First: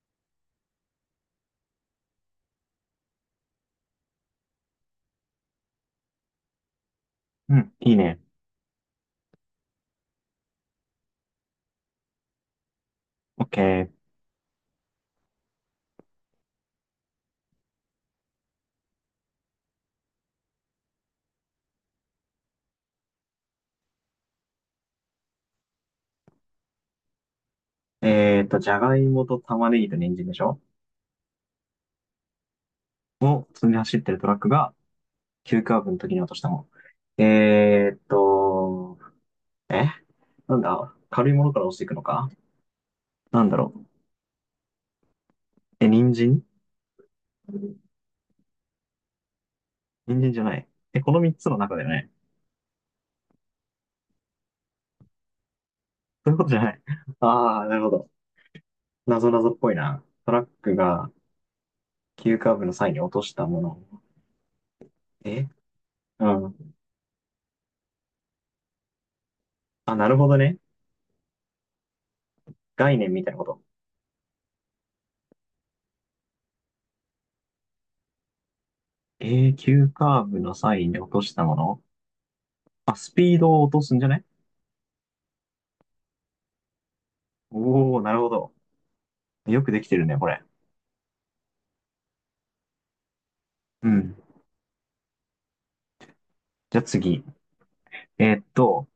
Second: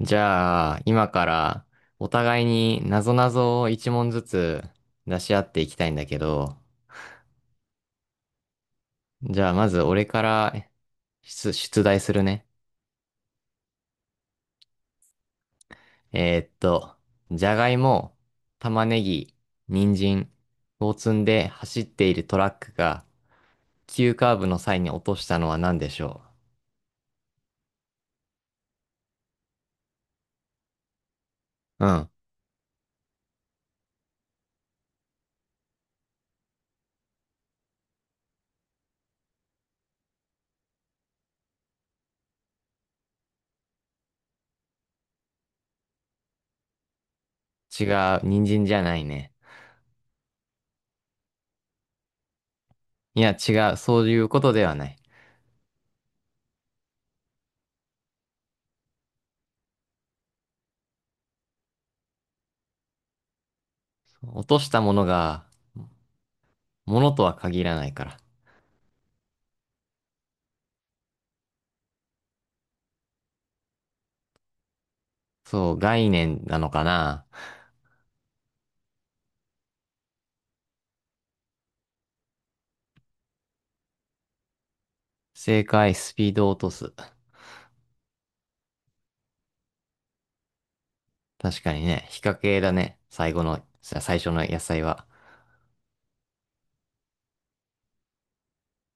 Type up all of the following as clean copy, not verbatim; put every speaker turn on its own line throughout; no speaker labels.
じゃあ、今からお互いに謎々を一問ずつ出し合っていきたいんだけど、
うん、いいね。
じゃあまず俺から出題するね。
オッケー。
えーっと、じゃがいも、玉ねぎ、人参を積んで走っているトラックが急カーブの際に落としたのは何でしょ
じゃがいもと玉ねぎと人参でしょ
う？うん。
を積んで走ってるトラックが、急カーブの時に落としたもの。えなんだ軽いものから落ちていくのか、なんだろう。人参。
違う。人参じゃないね。
人参じゃない。え、この三つの中だよね。
いや、違う。そういうことではない。
そういうことじゃない。ああ、なるほど。なぞなぞっぽいな。トラックが急カーブの際に落としたもの。
落としたものが、
えうん。
ものとは限らないから。
あ、なるほどね。概念みたいなこと。
そう、概念なのかな？
急カーブの際に落としたもの。あ、スピードを落とすんじゃね。
正解、スピードを落とす。
おー、なるほど。よくできてるね、これ。
確かにね、っ掛系だね。最後の、
うん。
最初の野菜は。
じゃあ次。えーっと、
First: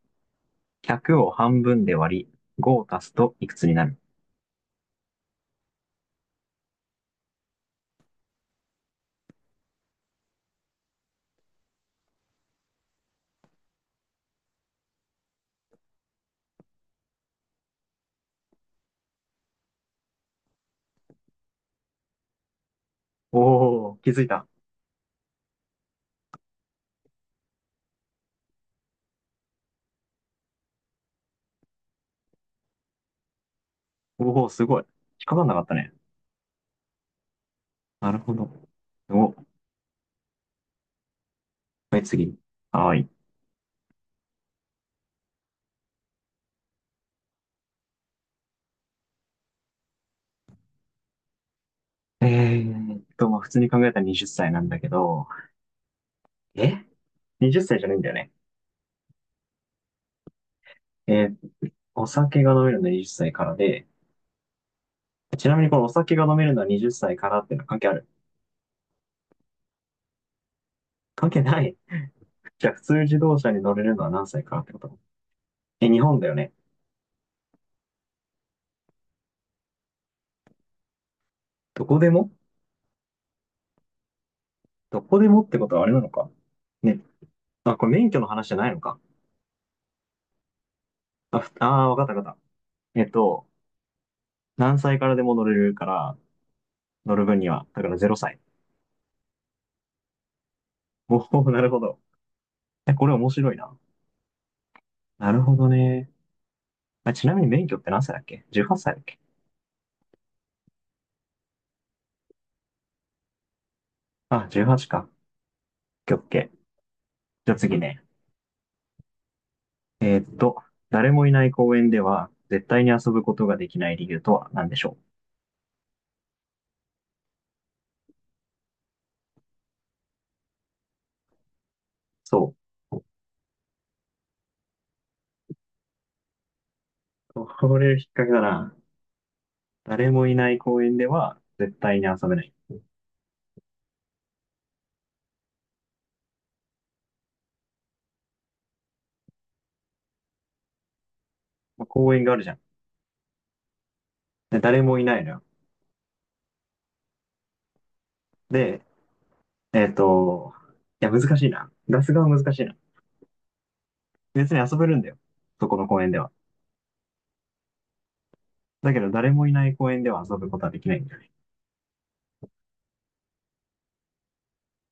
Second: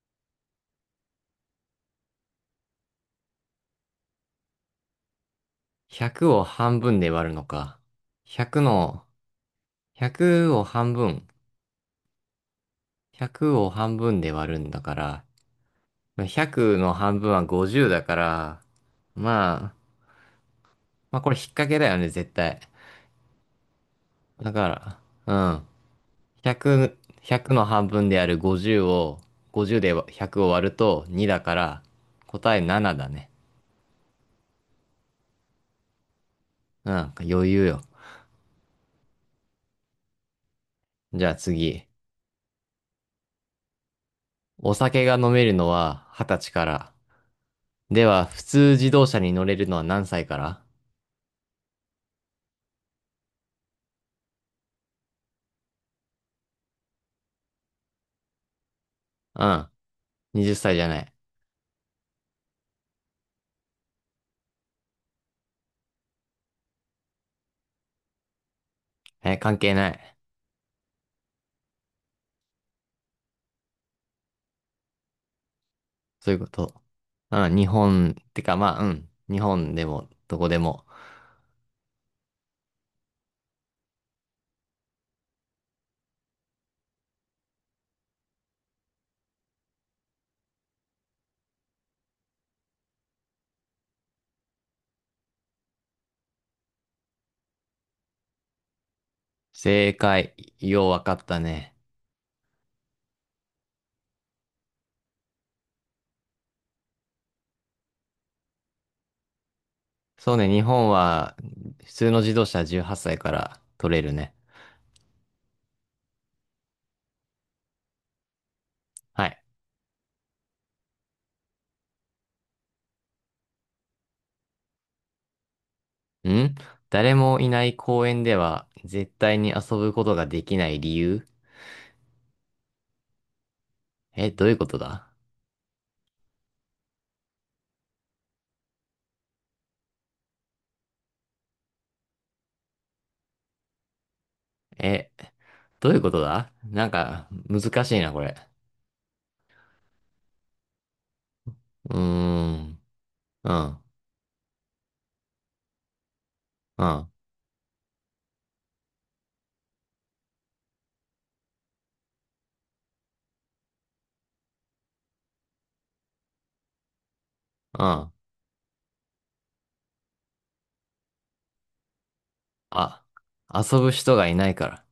100を半分で割り、5を足すといくつになる？
100を半分で割るのか。100の、100を半分。100を半分で割るんだから。100の半分は50だから。まあ、まあこれ引っ掛けだよね、絶対。
おー、気づいた。
だから、うん。100、100の半分である50を、50で100を割ると2だから、答え7だね。
おー、すごい。引っかかんなかったね。
うん、余裕よ。
なるほど。お、
じゃあ次。
はい、次。はーい。
お酒が飲めるのは20歳から。では、普通自動車に乗れるのは何歳から？
まあ、普通に考えたら20歳なんだけど、え ?20 歳じゃないんだよね。
うん。20歳じゃない。
えーお酒が飲めるのは20歳からで、ちなみにこのお酒が飲めるのは20歳からっていうのは関係ある？
え、関係ない。
関係ない。じゃあ、普通自動車に乗れるのは何歳からってこと？え、日本だ
そう
よ
いうこ
ね。
と。うん、日本、てかまあ、うん。日本でも、どこでも。
どこでも？どこでもってことはあれなのか。ね。あ、これ免許の話じゃないのか。あ、ふあー、わかったわかった。何歳からでも乗れるから、乗る分には、だから0歳。
正解。ようわか
お
った
お、なる
ね。
ほど。え、これ面白いな。なるほどね。あ、ちなみに免許って何歳だっけ？ 18 歳だっけ？
そうね、日本は、普通の自動車は18歳から取れるね。
あ、18か。オッケー。じゃあ次ね。
はい。
えーっと、誰もいない公園では、絶対に遊ぶことができない理由とは何でしょう？
ん。誰もいない公園では、絶対に遊ぶことができない理由？
そ
え、どういうことだ？
う、これ引っ掛けだな。誰もいない公園では絶対に遊べない。
え、どういうことだ？なんか、難しいな、これ。
まあ、
うー
公園があるじゃん。
ん。うん。
で、誰もいないのよ。
うん。
で、えっと、いや、難しいな。出す側は難しいな。別に遊べるんだよ。そこの公園では。
うん。
だけど、誰もいない公園では遊ぶことはできないんだよね。
あ、遊ぶ人がいないから。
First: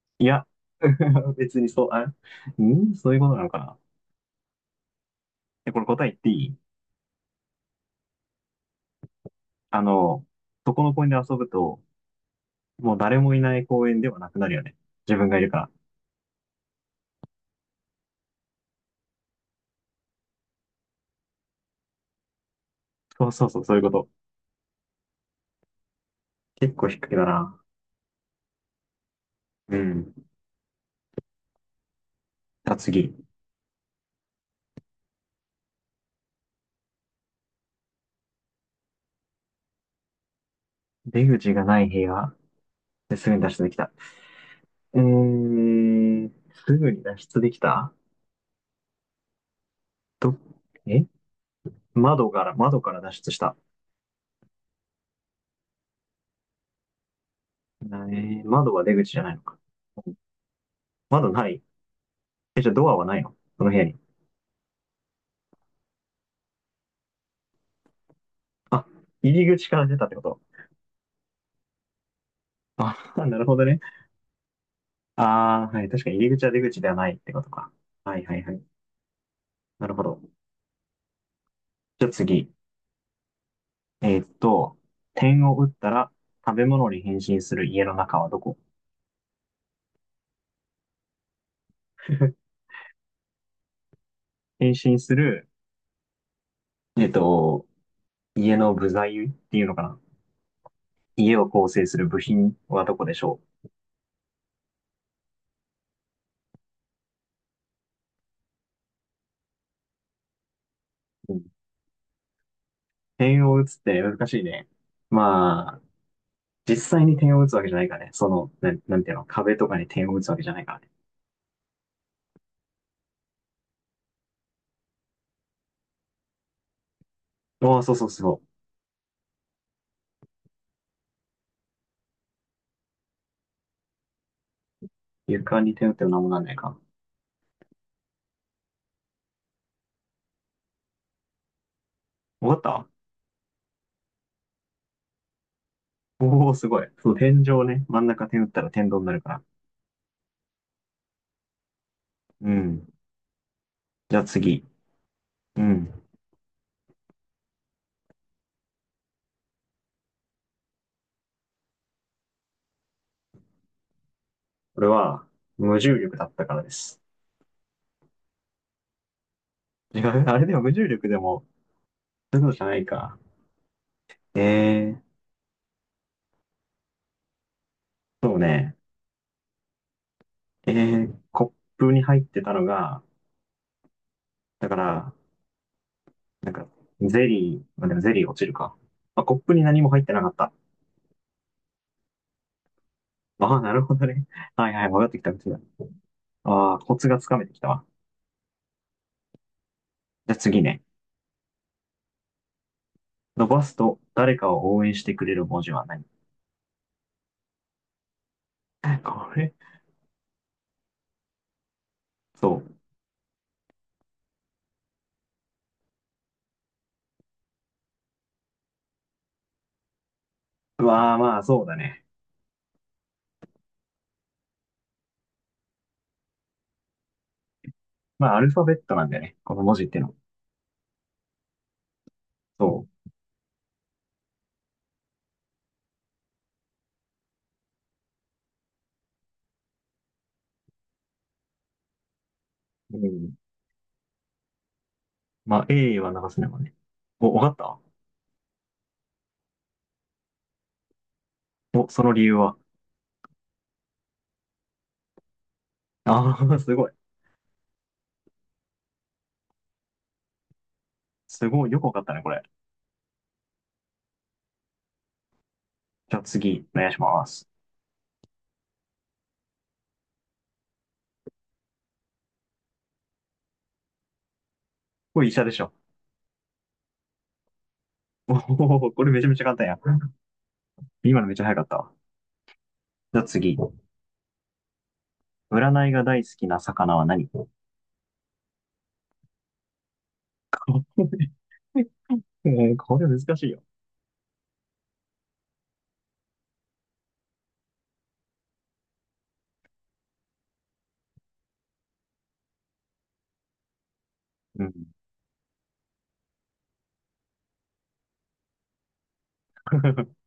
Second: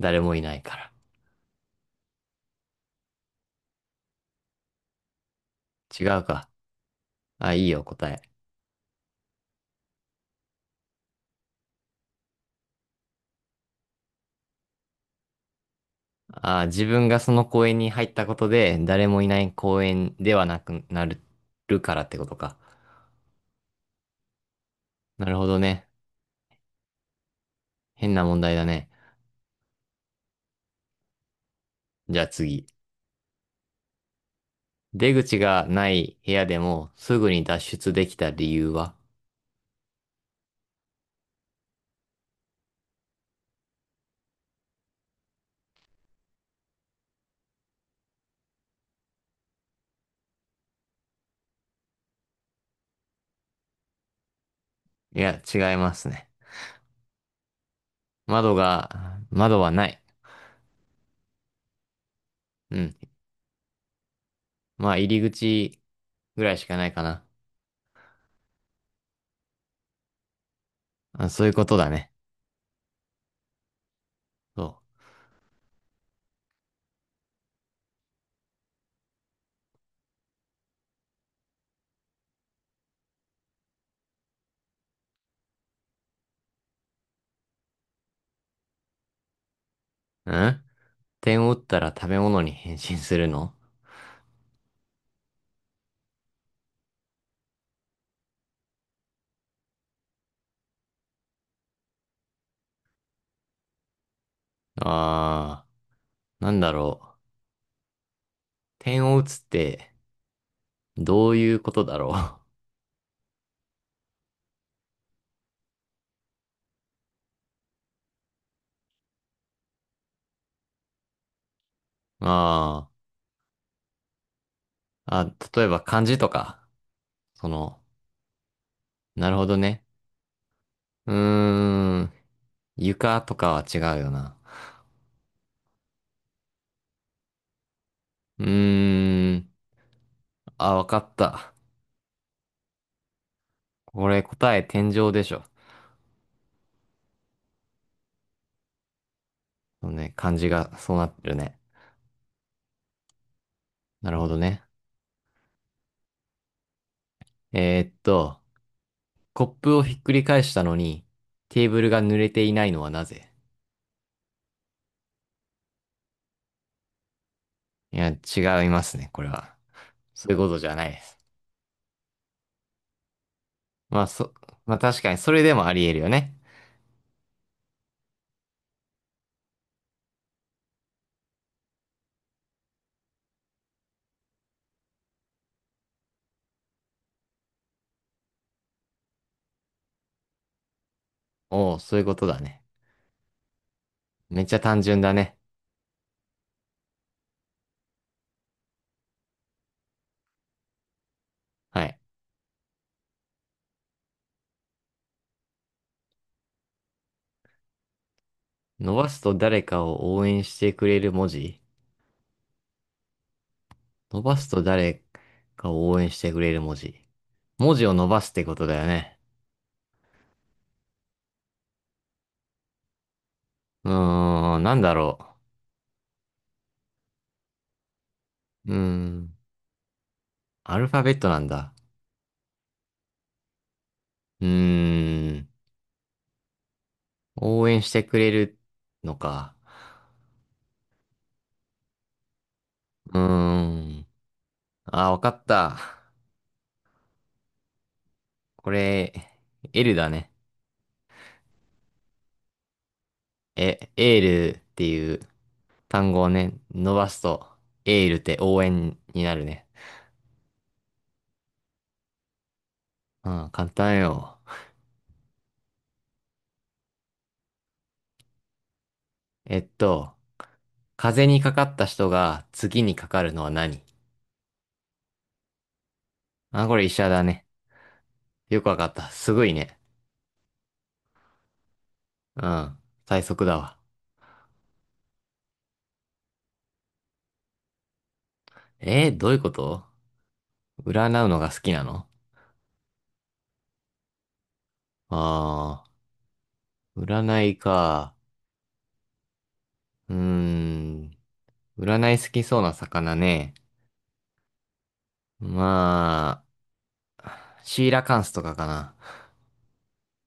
誰
い
もい
や、
ないから。
別にそう、あ、そういうことなのかな。え、これ
違
答え言っ
う
てい
か。
い？
あ、いいよ、答え。
あの、そこの公園で遊ぶと、もう誰もいない公園ではなくなるよね。自分がいるから。
あ、自分がその公園に入ったことで、誰もいない公園ではなくなるからってことか。
そうそうそう、そういうこと。
なるほどね。
結構低いだな。
変な問題だね。
うん。じ
じゃあ次。
ゃあ次。
出口がない部屋でも、すぐに脱出できた理由は？
出口がない部屋。で、すぐに脱出できた。えー、すぐに脱出できた。ど、え窓から脱出した。
いや、違いますね。窓
窓は出口
が、
じゃないのか。
窓はない。
窓ない？え、じゃあ
う
ド
ん。
アはないのその部屋に。
まあ、入り口ぐらいしかないかな。
あ、入り口から出たってこと？
あ、そういうことだね。
あ、なるほどね。
そ
ああ、はい。確かに入り口は出口ではないってことか。はいはいはい。なるほど。じゃあ次。えーっと、点を打ったら食べ物に変身する家の中はどこ？
う。うん。点を打ったら食べ物に 変身するの？
変身する、えっと、家の部材っていうのかな？家を構成する部品はどこでしょ？
あー、なんだろう。点を打つって、ど
う
う
う
い
ん。
うことだろ
点を打つって難しいね。まあ、実際に点を打つわけじゃないからね。その、なんていうの、壁とかに点を打つわけじゃないからね。
う。あー、あ、例えば漢字とか。そ
お
の、
お、そうそうそ
なるほどね。うーん、床とかは違うよな。
う。床に点打っても何もなんないか。
うーん、あ、わかった。
わかった？
これ答え天井でしょ。
おおー、すごい。そう、天井ね。真ん中点打ったら天井になるから。
そうね、漢字がそうなってるね。
うん。
な
じ
る
ゃあ
ほどね。
次。うん。
えーっと、コップをひっくり返したのに、テーブルが濡れていないのはなぜ？
これは、無重力だったからです。
いや、違いますね、これは。
違う、
そういう
あれ
こ
で
と
も
じ
無
ゃな
重
いで
力で
す。
も、そういうのじゃないか。
まあ、そ、
え
まあ確
ー、
かにそれでもあり得るよね。
そうね。えコップに入ってたのが、だから、なんか、ゼリー、まあ、でもゼリー落ちるか。まあ、コップに何も入ってなかった。
おお、そういうことだね。
ああ、なるほどね。
めっ ちゃ
はい
単
はい、
純
分かっ
だ
てきた、
ね。
こちら。ああ、コツがつかめてきたわ。じゃあ次ね。
はい。
伸ばすと、誰かを応援してくれる文字は何？
伸 ばすと
これ、
誰かを応援してくれる文字？
そう。
伸ばすと誰かを応援してくれる文字。文字を伸ばすってことだよね。
うわあ、まあ、そうだね。
うーん、なんだろ
まあ、アルファ
う。う
ベ
ー
ットなんだよね。
ん、
この文字ってのは。
アルファベットなんだ。
そ
うーん、応援してくれるのか。
う。う
うー
ん。
ん。あ、わかっ
まあ、
た。
A は流すねもんね。お、分かった。
これ、L だね。
お、その理由は。
え、エールっていう単語を
あ
ね、
あ、すごい。
伸ばすと、エールって応援になるね。
すごい。よく分かったね、これ。
うん、簡単よ。
じゃあ次、お願いします。
えっと、風邪にかかった人が次にかかるのは何？
これ医者でしょ。
あ、これ医者だね。
お
よくわかっ
お、こ
た。
れめちゃ
す
めち
ご
ゃ
い
簡単
ね。
や。今のめっちゃ早かったわ。
うん、
じ
最
ゃあ
速
次。
だわ。
占いが大好きな魚は何？ こ
どういうこと？占うのが好きな
れ、
の？
これ難しいよ。
あー、占いか。うーん、占い好きそうな魚ね。
うん。
まあ、シーラカンスとかかな。
い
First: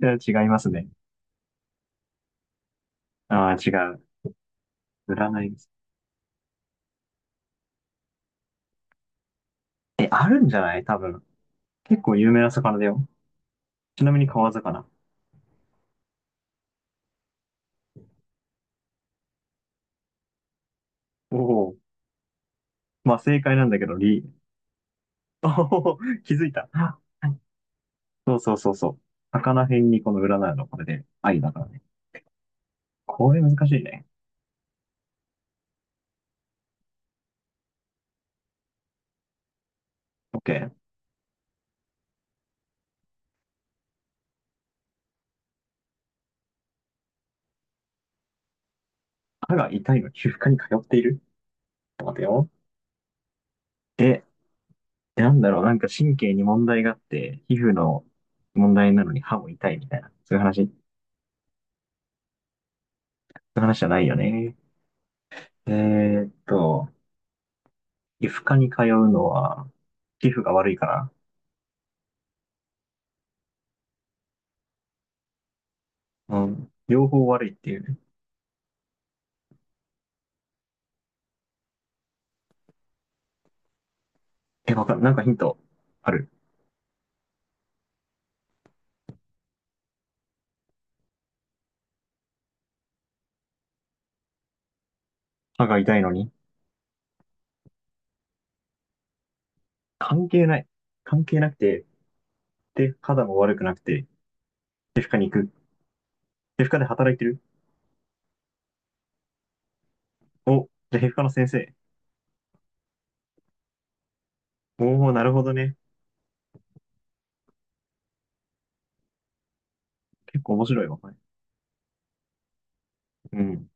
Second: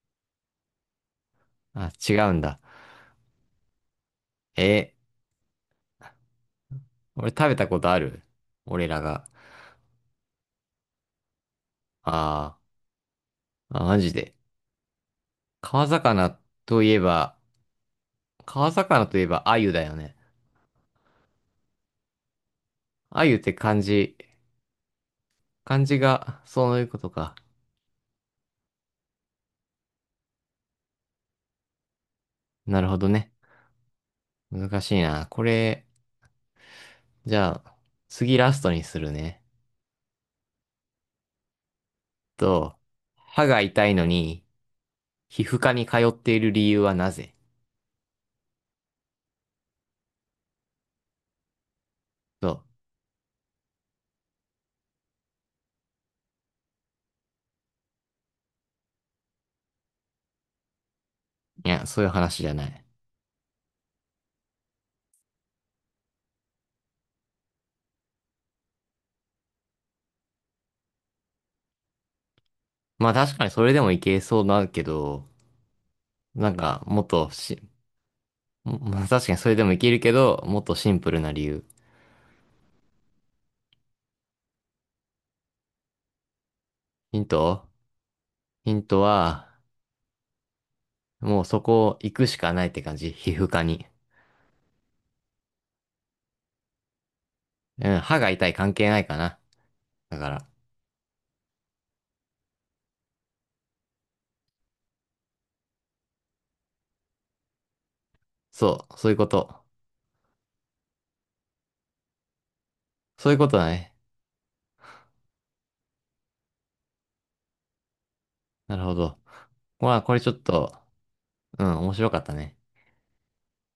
や、違いますね。
あ、違うんだ。
ああ、違う。
え
占いです。
俺食べたことある？俺らが。
え、あるんじゃない多分。結構有名な
あ
魚だよ。
ーあ、マ
ちな
ジ
みに
で。
川魚。
川魚といえば、川魚といえば鮎だよね。
おお。まあ
鮎っ
正
て
解なんだ
漢
けど、
字、
リ。お
漢字
お、気
が
づいた。
そういうことか。
そうそうそうそう。魚編にこの占いのこれで愛だからね。
なるほどね。
これ難しいね。
難しいな。これ、じゃあ、次ラストにするね。
オッケー。
と、歯が痛いのに、皮膚科に通っている理由はなぜ？
歯が痛いのに皮膚科に通っている、ちょっと待ってよ。
と、
え、なんだろう、なんか神経に問題があって、皮膚の問題なのに歯も痛いみたいな、そうい
いや、そういう話じゃない。
う話じゃないよね。えーっと、皮膚科に通うのは、皮膚が悪いから、
まあ確かにそれでもいけそうだけど、
う
なん
ん、
かもっ
両方
と
悪いっ
し、
ていうね。
まあ確かにそれでもいけるけど、もっとシンプルな理由。
え、わかん、なんかヒントある？
ヒントヒントは、もうそこ行くしかないって感じ。皮膚科に。
歯が痛いのに。
うん、歯が痛い関係ないかな。だ
関
か
係
ら、
ない。関係なくて、で、肌も悪くなくて、皮膚科に行く。皮膚科で働いてる。
そう、そういうこと。
お、じゃあ皮膚科の先生。
そういうことだね。
おお、なるほどね。
なるほど。まあこれちょっ
結構面
と、
白いわ、これ。
うん、面白かったね。
うん。